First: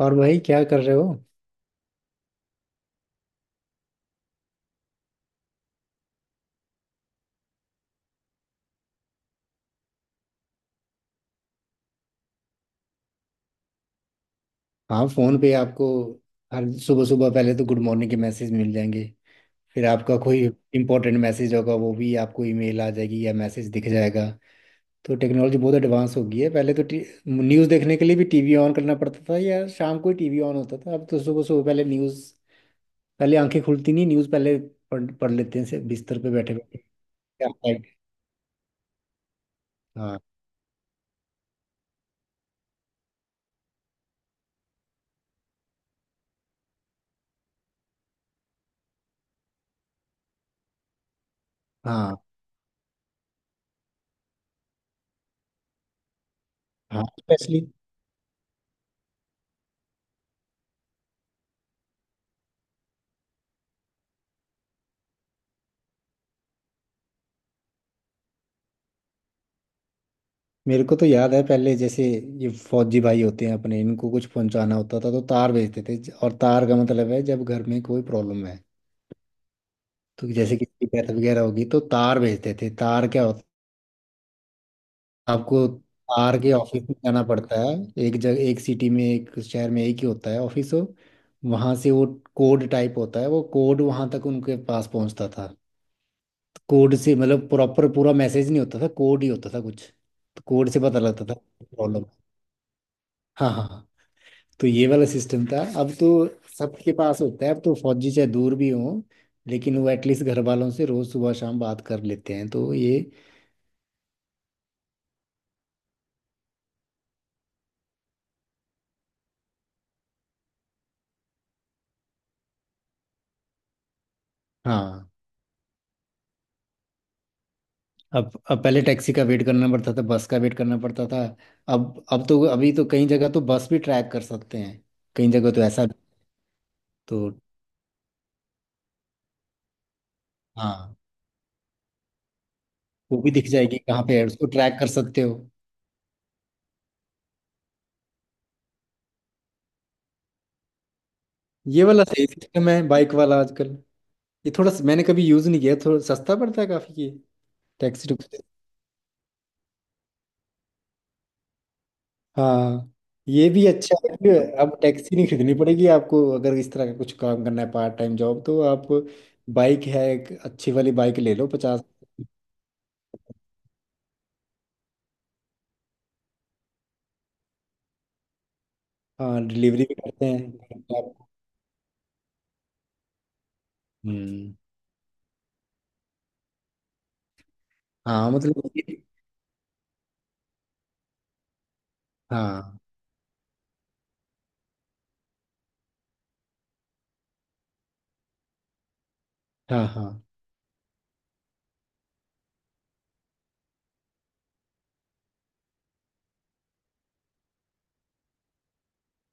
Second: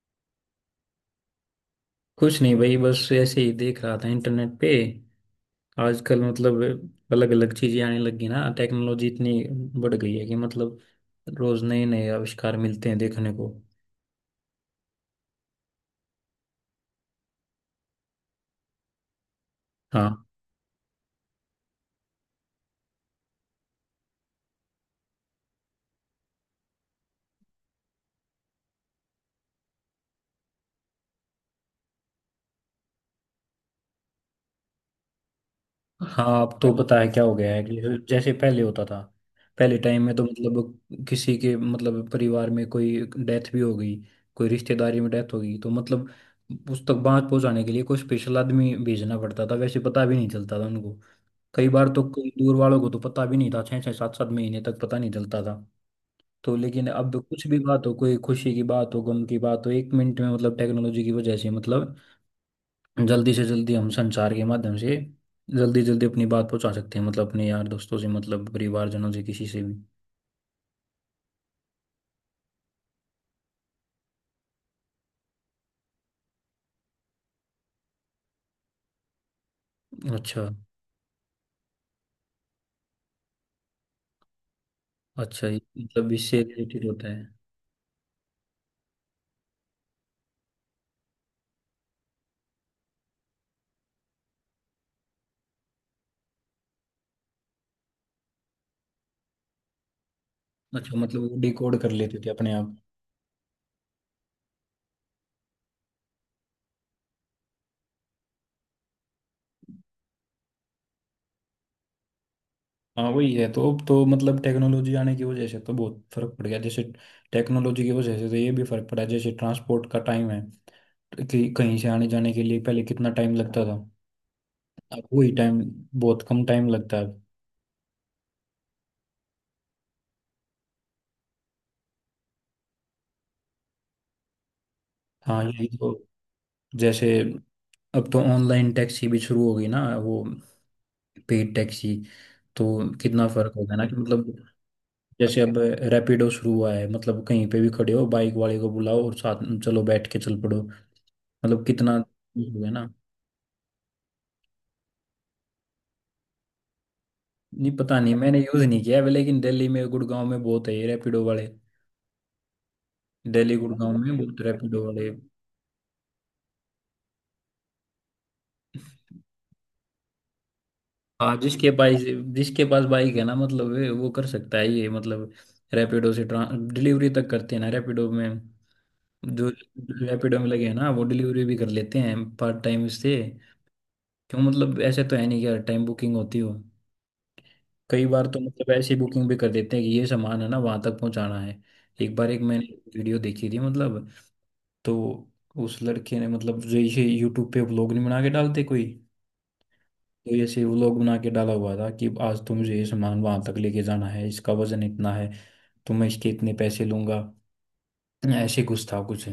और भाई क्या कर रहे हो? कुछ नहीं भाई, बस ऐसे ही देख रहा था इंटरनेट पे। आजकल मतलब अलग अलग चीजें आने लगी ना, टेक्नोलॉजी इतनी बढ़ गई है कि मतलब रोज नए नए आविष्कार मिलते हैं देखने को। हाँ, फोन पे आपको हर सुबह सुबह पहले तो गुड मॉर्निंग के मैसेज मिल जाएंगे। फिर हाँ। आपका कोई इंपॉर्टेंट मैसेज होगा, वो भी आपको ईमेल आ जाएगी या मैसेज दिख जाएगा। तो टेक्नोलॉजी बहुत एडवांस हो गई है। पहले तो न्यूज़ देखने के लिए भी टीवी ऑन करना पड़ता था या शाम को ही टीवी ऑन होता था। अब तो सुबह सुबह पहले न्यूज़, पहले आंखें खुलती नहीं न्यूज़ पहले पढ़ पढ़ लेते हैं से बिस्तर पे हाँ बैठे अब तो बैठे। पता है क्या हो गया है कि जैसे पहले होता था, पहले टाइम में हाँ, तो मतलब किसी के मतलब परिवार में कोई डेथ भी हो गई, कोई रिश्तेदारी में डेथ हो गई तो मतलब उस तक बात पहुंचाने के लिए कोई स्पेशल आदमी भेजना पड़ता था, वैसे पता भी नहीं चलता था उनको। कई बार तो हाँ, कई दूर वालों को तो पता भी नहीं था, 6 6 7 7 महीने तक पता नहीं चलता था। तो लेकिन हाँ, अब कुछ भी स्पेशली। बात हो, कोई खुशी की बात हो गम की बात हो, 1 मिनट में मतलब टेक्नोलॉजी की वजह से मतलब जल्दी से जल्दी हम संचार के माध्यम से जल्दी जल्दी अपनी बात पहुंचा सकते हैं, मतलब अपने यार दोस्तों से मतलब परिवारजनों से किसी से भी। मेरे को तो याद है पहले, जैसे ये फौजी भाई होते हैं अपने, इनको कुछ पहुंचाना होता था तो तार भेजते थे। और तार का मतलब है जब घर में कोई प्रॉब्लम है, तो अच्छा। जैसे किसी की डेथ वगैरह होगी तो तार भेजते थे। तार क्या होता, अच्छा ये आपको मतलब तार इससे के ऑफिस रिलेटेड में होता जाना है। पड़ता है। एक जगह, एक सिटी में, एक शहर में एक ही होता है ऑफिस हो। वहां से वो कोड टाइप होता है, वो कोड वहां तक उनके पास पहुंचता था। तो कोड से मतलब प्रॉपर पूरा मैसेज नहीं होता था, कोड ही होता था कुछ। तो कोड से अच्छा पता मतलब लगता था वो डिकोड कर प्रॉब्लम। लेते थे अपने आप। हाँ, हाँ, हाँ। तो ये वाला सिस्टम था। अब तो सबके पास होता है। अब तो फौजी चाहे दूर भी हो, लेकिन वो एटलीस्ट घर वालों से रोज सुबह शाम बात कर लेते हैं। तो ये, हाँ वही है, तो अब तो मतलब टेक्नोलॉजी आने की वजह से तो बहुत फर्क पड़ गया। जैसे टेक्नोलॉजी की वजह से तो ये भी फर्क पड़ा, जैसे ट्रांसपोर्ट का टाइम है तो कि कहीं से आने जाने के लिए पहले कितना टाइम लगता था, अब हाँ। वही टाइम बहुत कम टाइम लगता है। अब पहले टैक्सी का वेट करना पड़ता था, बस का वेट करना पड़ता था। अब तो अभी तो कई जगह तो बस भी ट्रैक कर सकते हैं। कई हाँ जगह तो यही ऐसा, तो। जैसे तो अब तो ऑनलाइन टैक्सी भी शुरू हो गई ना, वो हाँ। Paid taxi. तो वो कितना भी दिख फर्क होगा जाएगी ना कि कहाँ पे है, मतलब उसको ट्रैक कर सकते हो। जैसे अब रैपिडो शुरू हुआ है, मतलब कहीं पे भी खड़े हो बाइक वाले को बुलाओ और साथ में चलो बैठ के चल पड़ो। मतलब ये कितना वाला सही हो सिस्टम गया है, ना। बाइक वाला आजकल। ये थोड़ा मैंने कभी यूज नहीं किया, थोड़ा सस्ता पड़ता है काफी ये। नहीं पता टैक्सी नहीं, मैंने टुक्सी, यूज नहीं किया है, लेकिन दिल्ली में गुड़गांव में बहुत है ये रैपिडो वाले। हाँ। ये दिल्ली भी गुड़गांव अच्छा में है कि बहुत अब रैपिडो वाले। टैक्सी नहीं खरीदनी पड़ेगी आपको। अगर इस तरह का कुछ काम करना है पार्ट टाइम जॉब, तो आप बाइक है, एक अच्छी वाली बाइक ले हाँ लो 50। जिसके पास बाइक है ना, मतलब वो कर सकता है ये। मतलब रैपिडो से ट्रां डिलीवरी तक करते हैं ना रैपिडो में। हाँ, जो डिलीवरी भी करते रैपिडो में लगे हैं हैं। ना वो डिलीवरी भी कर लेते हैं पार्ट टाइम से। क्यों हम्म, मतलब ऐसे तो है नहीं कि हर टाइम बुकिंग होती हो। कई बार हाँ तो मतलब मतलब ऐसी बुकिंग भी कर देते हैं कि ये सामान है ना वहां तक पहुंचाना है। एक बार एक मैंने हाँ, वीडियो देखी थी मतलब, तो उस लड़के ने मतलब जो ये यूट्यूब पे व्लॉग नहीं बना के डालते कोई, हाँ, हाँ, तो ऐसे व्लॉग बना के डाला हुआ था कि आज तुम ये सामान वहां तक लेके जाना है, इसका वजन इतना है तो मैं इसके इतने पैसे लूंगा, ऐसे कुछ था कुछ।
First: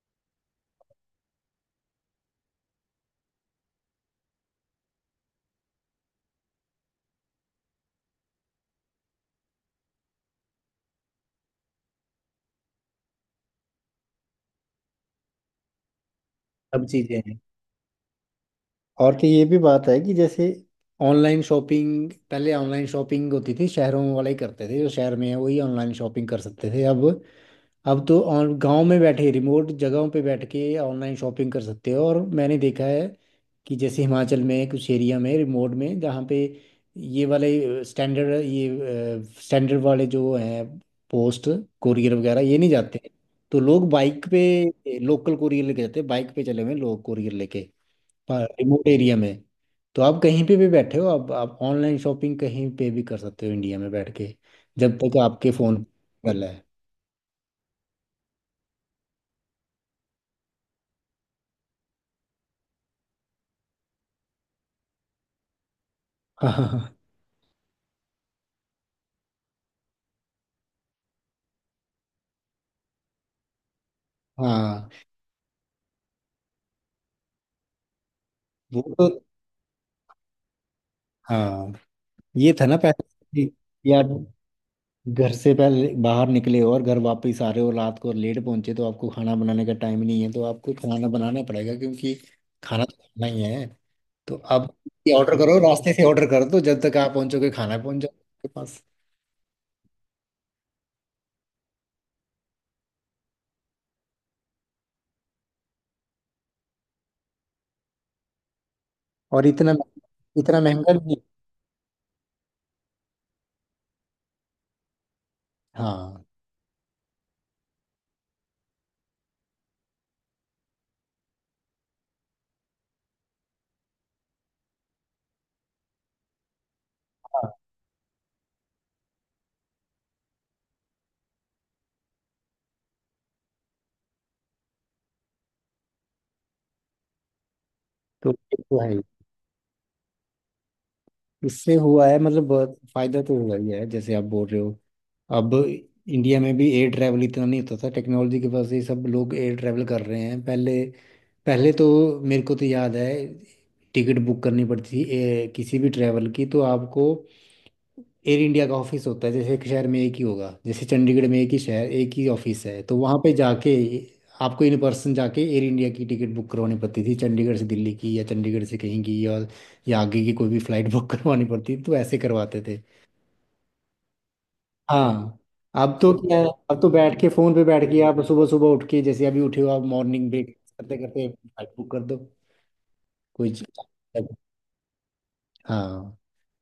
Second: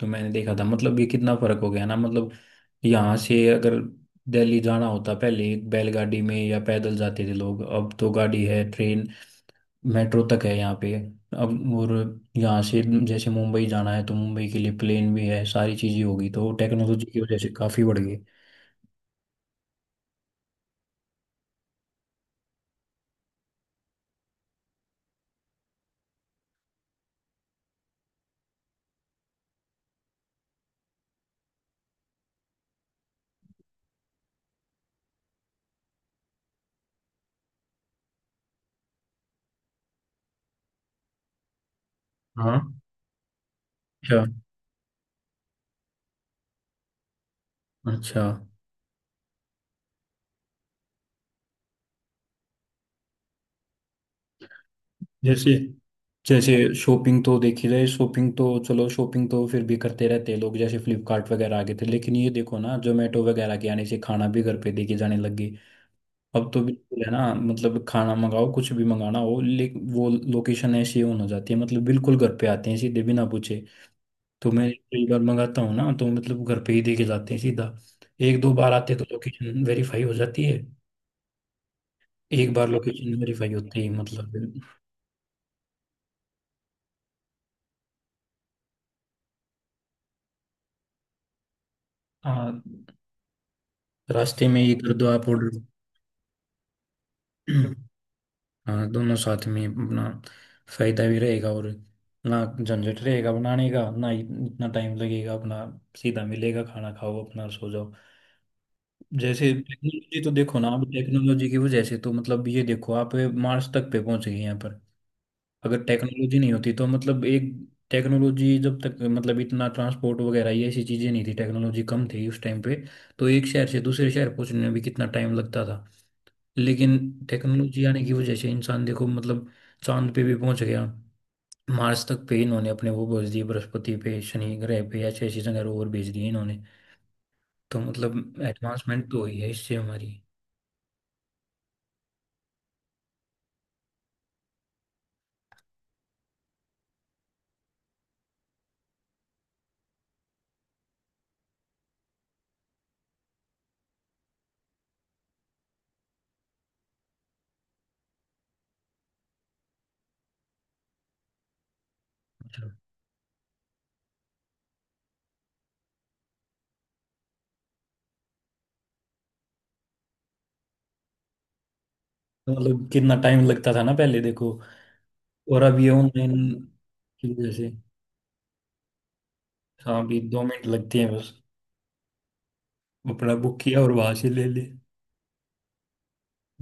तो मैंने देखा था मतलब ये कितना फर्क हो गया ना। मतलब यहाँ से अगर दिल्ली जाना होता पहले बैलगाड़ी में या पैदल जाते थे लोग, अब तो गाड़ी है ट्रेन, मेट्रो तक है यहाँ पे अब। और यहाँ से जैसे मुंबई जाना है तो मुंबई के लिए प्लेन भी है, सारी चीजें होगी, तो सब टेक्नोलॉजी चीजें की वजह हैं। से काफी बढ़ गई। और कि ये भी बात है कि जैसे ऑनलाइन शॉपिंग, पहले ऑनलाइन शॉपिंग होती थी शहरों वाले ही करते थे, जो शहर में है वही ऑनलाइन शॉपिंग कर सकते थे। अब तो ऑन गांव में बैठे, रिमोट जगहों पे बैठ के ऑनलाइन शॉपिंग कर सकते हो। और मैंने देखा है कि जैसे हिमाचल में कुछ एरिया में, रिमोट में, जहाँ पे ये वाले ये स्टैंडर्ड वाले जो हैं, पोस्ट कोरियर वगैरह हाँ। ये नहीं जाते। तो लोग अच्छा बाइक पे लोकल कोरियर लेके जाते हैं, बाइक पे चले हुए हैं लोग कोरियर लेके अच्छा। रिमोट एरिया में। तो आप कहीं पे भी बैठे हो, अब आप ऑनलाइन शॉपिंग कहीं पे भी कर सकते हो इंडिया में बैठ के, जब तक आपके जैसे फोन पे जैसे शॉपिंग तो देखी जाए, शॉपिंग तो चलो शॉपिंग तो फिर भी करते रहते हैं लोग, जैसे फ्लिपकार्ट वगैरह आ गए थे, लेकिन ये देखो ना जोमेटो वगैरह के आने से खाना भी घर पे देके जाने लग गई। अब तो है। बिल्कुल है ना, मतलब खाना मंगाओ कुछ भी मंगाना हो, लेकिन वो लोकेशन ऐसी ऑन हो जाती है मतलब बिल्कुल घर पे आते हैं सीधे बिना पूछे। तो मैं हाँ, कई बार मंगाता हूँ ना तो मतलब घर पे ही देके जाते हैं सीधा। एक दो बार वो आते तो तो, लोकेशन वेरीफाई हो जाती है। हाँ। एक ये था बार ना पहले, लोकेशन कि वेरीफाई होती है यार मतलब। घर से पहले बाहर निकले हो और घर वापस आ रहे हो रात को लेट पहुंचे तो आपको खाना बनाने का टाइम नहीं है, तो आपको खाना बनाना पड़ेगा क्योंकि हाँ खाना तो खाना ही है। तो रास्ते में ही आप कर दो आप ऑर्डर करो, ऑर्डर। रास्ते से ऑर्डर कर दो, जब तक आप पहुंचोगे खाना पहुंच जाओगे आपके पास। हाँ दोनों साथ में अपना फायदा भी रहेगा, और ना झंझट रहेगा बनाने का, ना इतना टाइम लगेगा अपना, सीधा मिलेगा खाना खाओ अपना सो जाओ। और जैसे इतना टेक्नोलॉजी तो देखो इतना ना, अब महंगा भी नहीं। टेक्नोलॉजी की वजह से तो मतलब ये देखो आप मार्स तक पे पहुंच गए हैं यहाँ पर। अगर हाँ, टेक्नोलॉजी नहीं होती तो मतलब एक टेक्नोलॉजी जब तक मतलब इतना ट्रांसपोर्ट वगैरह ये ऐसी चीजें नहीं थी, टेक्नोलॉजी कम थी उस टाइम पे, तो एक शहर से दूसरे शहर पहुंचने में भी कितना टाइम लगता था। लेकिन हाँ। टेक्नोलॉजी आने की वजह से इंसान देखो, मतलब चांद पे भी पहुंच गया, मार्स तक पे इन्होंने अपने वो भेज दिए, बृहस्पति पे शनि ग्रह पे ऐसे ऐसी जगह रोवर भेज दिए इन्होंने। तो तो मतलब ये तो है, एडवांसमेंट तो हुई है इससे हमारी। इससे हुआ है मतलब बहुत फायदा तो हुआ ही है, जैसे आप बोल रहे हो। अब इंडिया में भी एयर ट्रैवल इतना नहीं होता था, टेक्नोलॉजी की वजह से ही सब लोग एयर ट्रैवल कर रहे हैं। पहले, पहले तो मेरे को तो याद है, टिकट बुक करनी पड़ती थी ए, किसी भी ट्रैवल की तो आपको एयर इंडिया का ऑफिस होता है, जैसे एक शहर में एक ही होगा, जैसे चंडीगढ़ में एक ही शहर, एक ही ऑफिस मतलब है, तो वहाँ पे जाके आपको इन पर्सन जाके एयर इंडिया की टिकट बुक करवानी पड़ती थी चंडीगढ़ से दिल्ली की, या चंडीगढ़ से कहीं की, या आगे की कोई भी फ्लाइट बुक करवानी पड़ती थी। तो ऐसे तो करवाते थे। मतलब कितना टाइम लगता था ना पहले देखो, हाँ। और अब ये अब तो ऑनलाइन क्या है, अब तो बैठ के की वजह फोन पे से। बैठ के आप सुबह सुबह उठ के जैसे अभी उठे हो आप, हाँ अभी मॉर्निंग दो ब्रेक मिनट करते लगते हैं करते बस, फ्लाइट बुक कर दो अपना कोई बुक किया चीज़। और वहां से ले ले। हाँ।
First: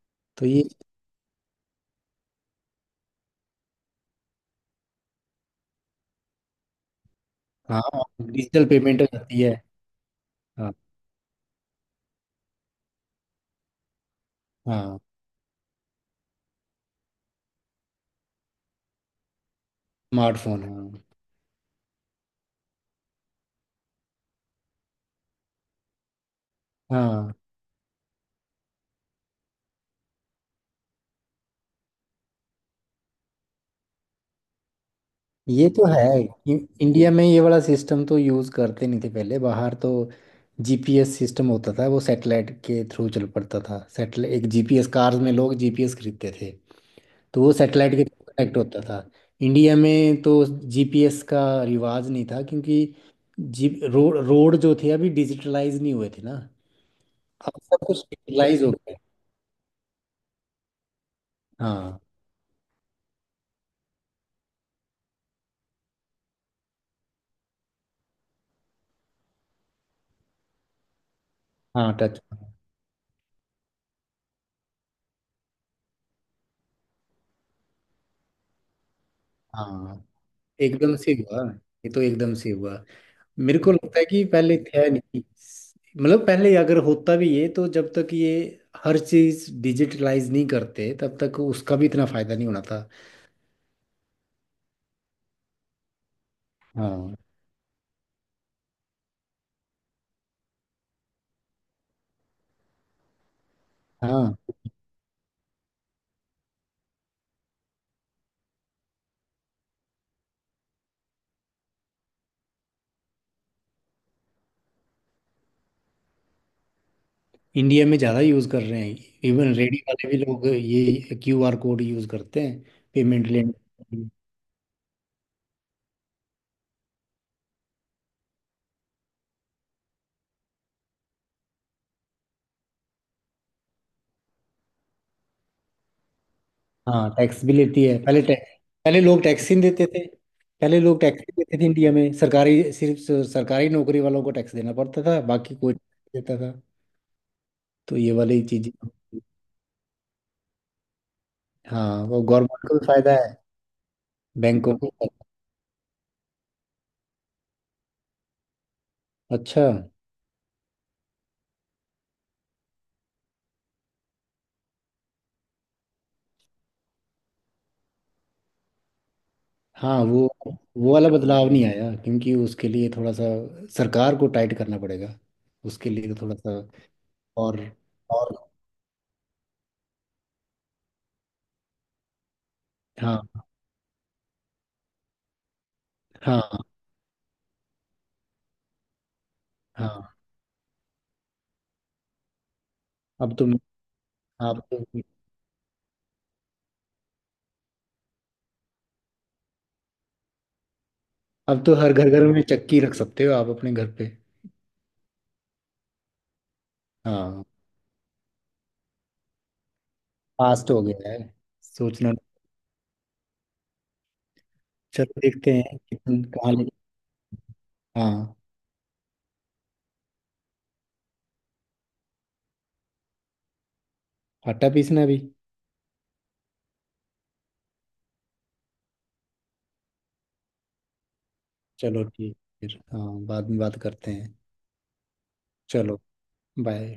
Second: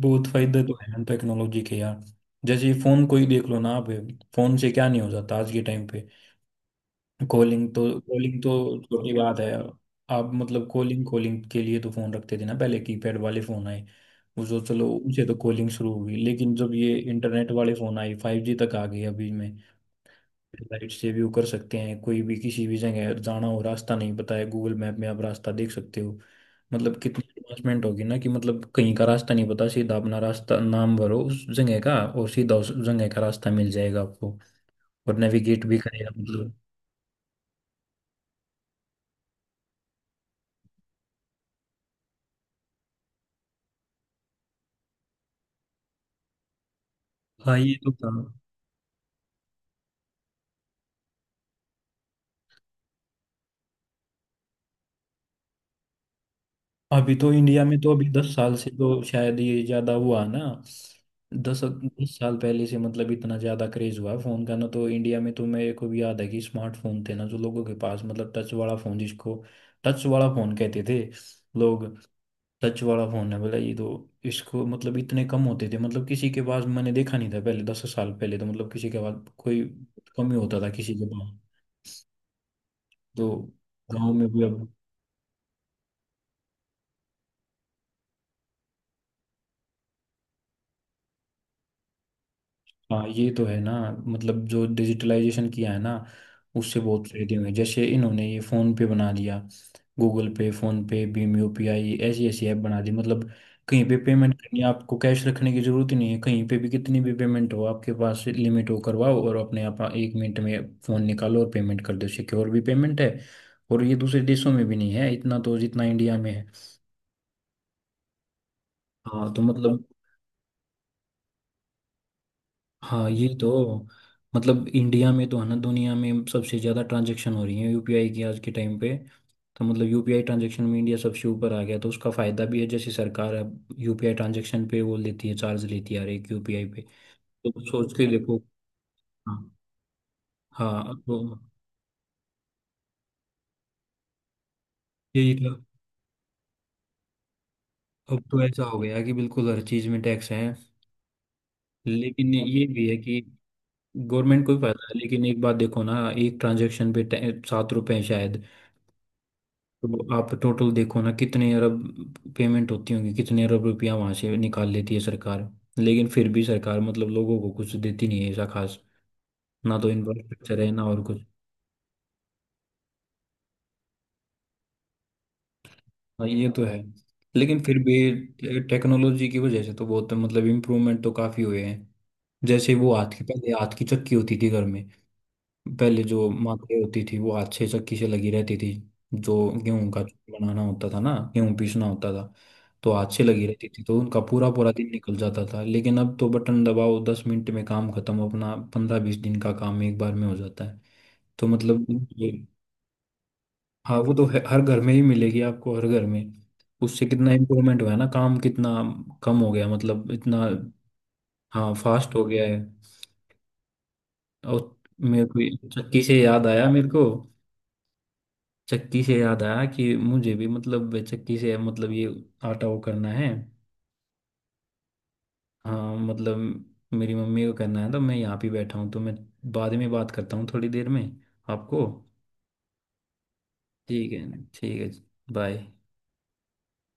बहुत तो फायदा ये, तो है टेक्नोलॉजी के यार। जैसे फोन कोई देख लो ना आप, फोन से क्या नहीं हो जाता आज के टाइम पे। हाँ, कॉलिंग तो डिजिटल पेमेंट हो छोटी बात जाती है। है। आप मतलब हाँ, कॉलिंग कॉलिंग के लिए तो फोन रखते थे ना पहले, कीपैड वाले फोन आए, उसको चलो हाँ, उनसे तो कॉलिंग शुरू हुई, लेकिन जब ये इंटरनेट वाले फोन आए 5G तक आ गए अभी में, स्मार्टफोन, लाइट हाँ। से व्यू कर सकते हैं, कोई भी किसी भी जगह जाना हो रास्ता नहीं पता है गूगल मैप में आप रास्ता देख सकते हो। मतलब कितनी हाँ, एडवांसमेंट होगी ना कि मतलब कहीं का रास्ता नहीं पता, सीधा अपना रास्ता नाम भरो उस जगह का और सीधा उस जगह का रास्ता मिल जाएगा आपको, और नेविगेट ये भी तो करेगा है। मतलब। इंडिया में ये वाला सिस्टम तो यूज़ करते नहीं थे, पहले बाहर तो जीपीएस सिस्टम होता था, वो सैटेलाइट के थ्रू चल पड़ता था, सैटेलाइट एक जीपीएस कार्स में लोग जीपीएस खरीदते थे, तो वो हाँ ये तो सैटेलाइट के था। थ्रू कनेक्ट होता था। इंडिया में तो जीपीएस का रिवाज नहीं था क्योंकि जी, रोड रोड जो थे अभी डिजिटलाइज नहीं हुए थे ना। अभी तो अब इंडिया में सब तो कुछ अभी 10 साल डिजिटलाइज से हो गया। तो शायद ये ज्यादा हुआ ना। दस हाँ, दस साल पहले से मतलब इतना ज्यादा क्रेज हुआ है फोन का ना, तो इंडिया में तो मेरे को भी याद है कि स्मार्टफोन थे ना जो लोगों के पास, मतलब टच वाला फोन जिसको टच वाला फोन कहते थे लोग, हाँ, टच, टच वाला फोन है बोला ये तो, इसको मतलब इतने कम होते थे, मतलब किसी के पास मैंने देखा नहीं था पहले, 10 साल पहले तो मतलब किसी के पास कोई हाँ। कम ही होता था किसी एकदम के से पास। हुआ, ये तो एकदम से हुआ। तो मेरे को लगता है गाँव कि में भी पहले अब। था नहीं, मतलब पहले अगर होता भी ये, तो जब तक ये हर चीज डिजिटलाइज नहीं करते तब तक उसका भी इतना फायदा नहीं होना था। हाँ ये तो है ना। मतलब जो डिजिटलाइजेशन किया है ना उससे बहुत हाँ, फायदे हुए, जैसे इन्होंने ये फोन पे बना दिया गूगल पे फोन पे भीम यूपीआई ऐसी ऐसी ऐप बना दी, मतलब कहीं पे पेमेंट हाँ। करनी है आपको कैश रखने की जरूरत ही नहीं है, कहीं पे भी कितनी भी पेमेंट हो आपके पास लिमिट हो करवाओ और अपने आप 1 मिनट में फोन निकालो और पेमेंट कर दो, सिक्योर भी पेमेंट है, और ये दूसरे देशों में भी नहीं है इतना तो जितना इंडिया में है। इंडिया में ज़्यादा यूज़ कर रहे हैं। हाँ तो इवन रेडी मतलब। वाले भी लोग ये क्यूआर कोड यूज़ करते हैं हाँ पेमेंट ये तो। लेने। मतलब इंडिया में तो है ना, दुनिया में सबसे ज़्यादा ट्रांजैक्शन हो रही है यूपीआई की आज के टाइम पे। तो मतलब यूपीआई ट्रांजैक्शन में इंडिया सबसे ऊपर आ गया, तो उसका फ़ायदा भी है, जैसे सरकार अब यूपीआई ट्रांजैक्शन पे वो लेती है चार्ज लेती है हर एक यूपीआई पे। हाँ, टैक्स भी तो लेती सोच है, के पहले देखो। टैक्स, पहले लोग टैक्स हाँ। ही नहीं देते थे। हाँ पहले लोग अब तो टैक्स ही नहीं देते थे इंडिया में, सरकारी सिर्फ सरकारी नौकरी वालों को टैक्स देना पड़ता था, यही था। बाकी कोई नहीं देता था। तो ये अब वाली तो ऐसा चीज़ें, हो गया कि बिल्कुल हर चीज़ में टैक्स है। हाँ। वो लेकिन ये गवर्नमेंट को भी भी है फायदा कि है, गवर्नमेंट को भी बैंकों फायदा को है, भी लेकिन एक बात देखो ना एक ट्रांजैक्शन पे 7 रुपए हैं शायद। फायदा है। अच्छा, तो आप टोटल देखो ना कितने अरब पेमेंट होती होंगी, कितने अरब रुपया वहां से निकाल लेती है सरकार। लेकिन फिर भी सरकार मतलब लोगों को कुछ देती नहीं है ऐसा खास, ना तो हाँ, इंफ्रास्ट्रक्चर है ना वो और वाला कुछ। बदलाव नहीं आया क्योंकि उसके लिए थोड़ा सा सरकार को टाइट करना पड़ेगा। उसके लिए तो हाँ थोड़ा ये सा, तो है। और लेकिन फिर और, भी टेक्नोलॉजी की वजह से तो बहुत मतलब इम्प्रूवमेंट तो काफी हुए हैं, जैसे वो हाथ हाँ, की पहले हाथ की चक्की होती थी घर में। पहले जो हाँ, माथे होती थी वो हाथ से चक्की से लगी रहती थी, जो गेहूं का हाँ। चूर बनाना होता था ना गेहूं पीसना होता था तो हाथ से अब लगी तुम, रहती थी, तो उनका पूरा आप पूरा तो, दिन निकल जाता था, लेकिन अब तो बटन दबाओ 10 मिनट में काम खत्म, अपना 15-20 दिन का काम एक बार में हो जाता है। तो अब तो मतलब हर घर घर ये। में चक्की रख सकते हो आप अपने घर हाँ पे। वो तो है, हर घर में ही मिलेगी आपको, हर घर में। उससे कितना हाँ, इम्प्रूवमेंट हुआ है ना, काम कितना कम हो गया मतलब इतना। फास्ट हो गया है। हाँ सोचना, फास्ट हो गया है। और चलो मेरे को ये देखते हैं चक्की से याद कहाँ ले। आया, मेरे को हाँ, चक्की से याद आया कि मुझे भी मतलब चक्की से मतलब ये आटा वो करना है। आटा पीसना भी। हाँ मतलब मेरी मम्मी को करना है तो मैं यहाँ पे बैठा हूँ, तो मैं बाद में बात करता हूँ थोड़ी देर में आपको। चलो ठीक, फिर हाँ, बाद में बात करते ठीक हैं। है ठीक है। बाय। चलो, बाय।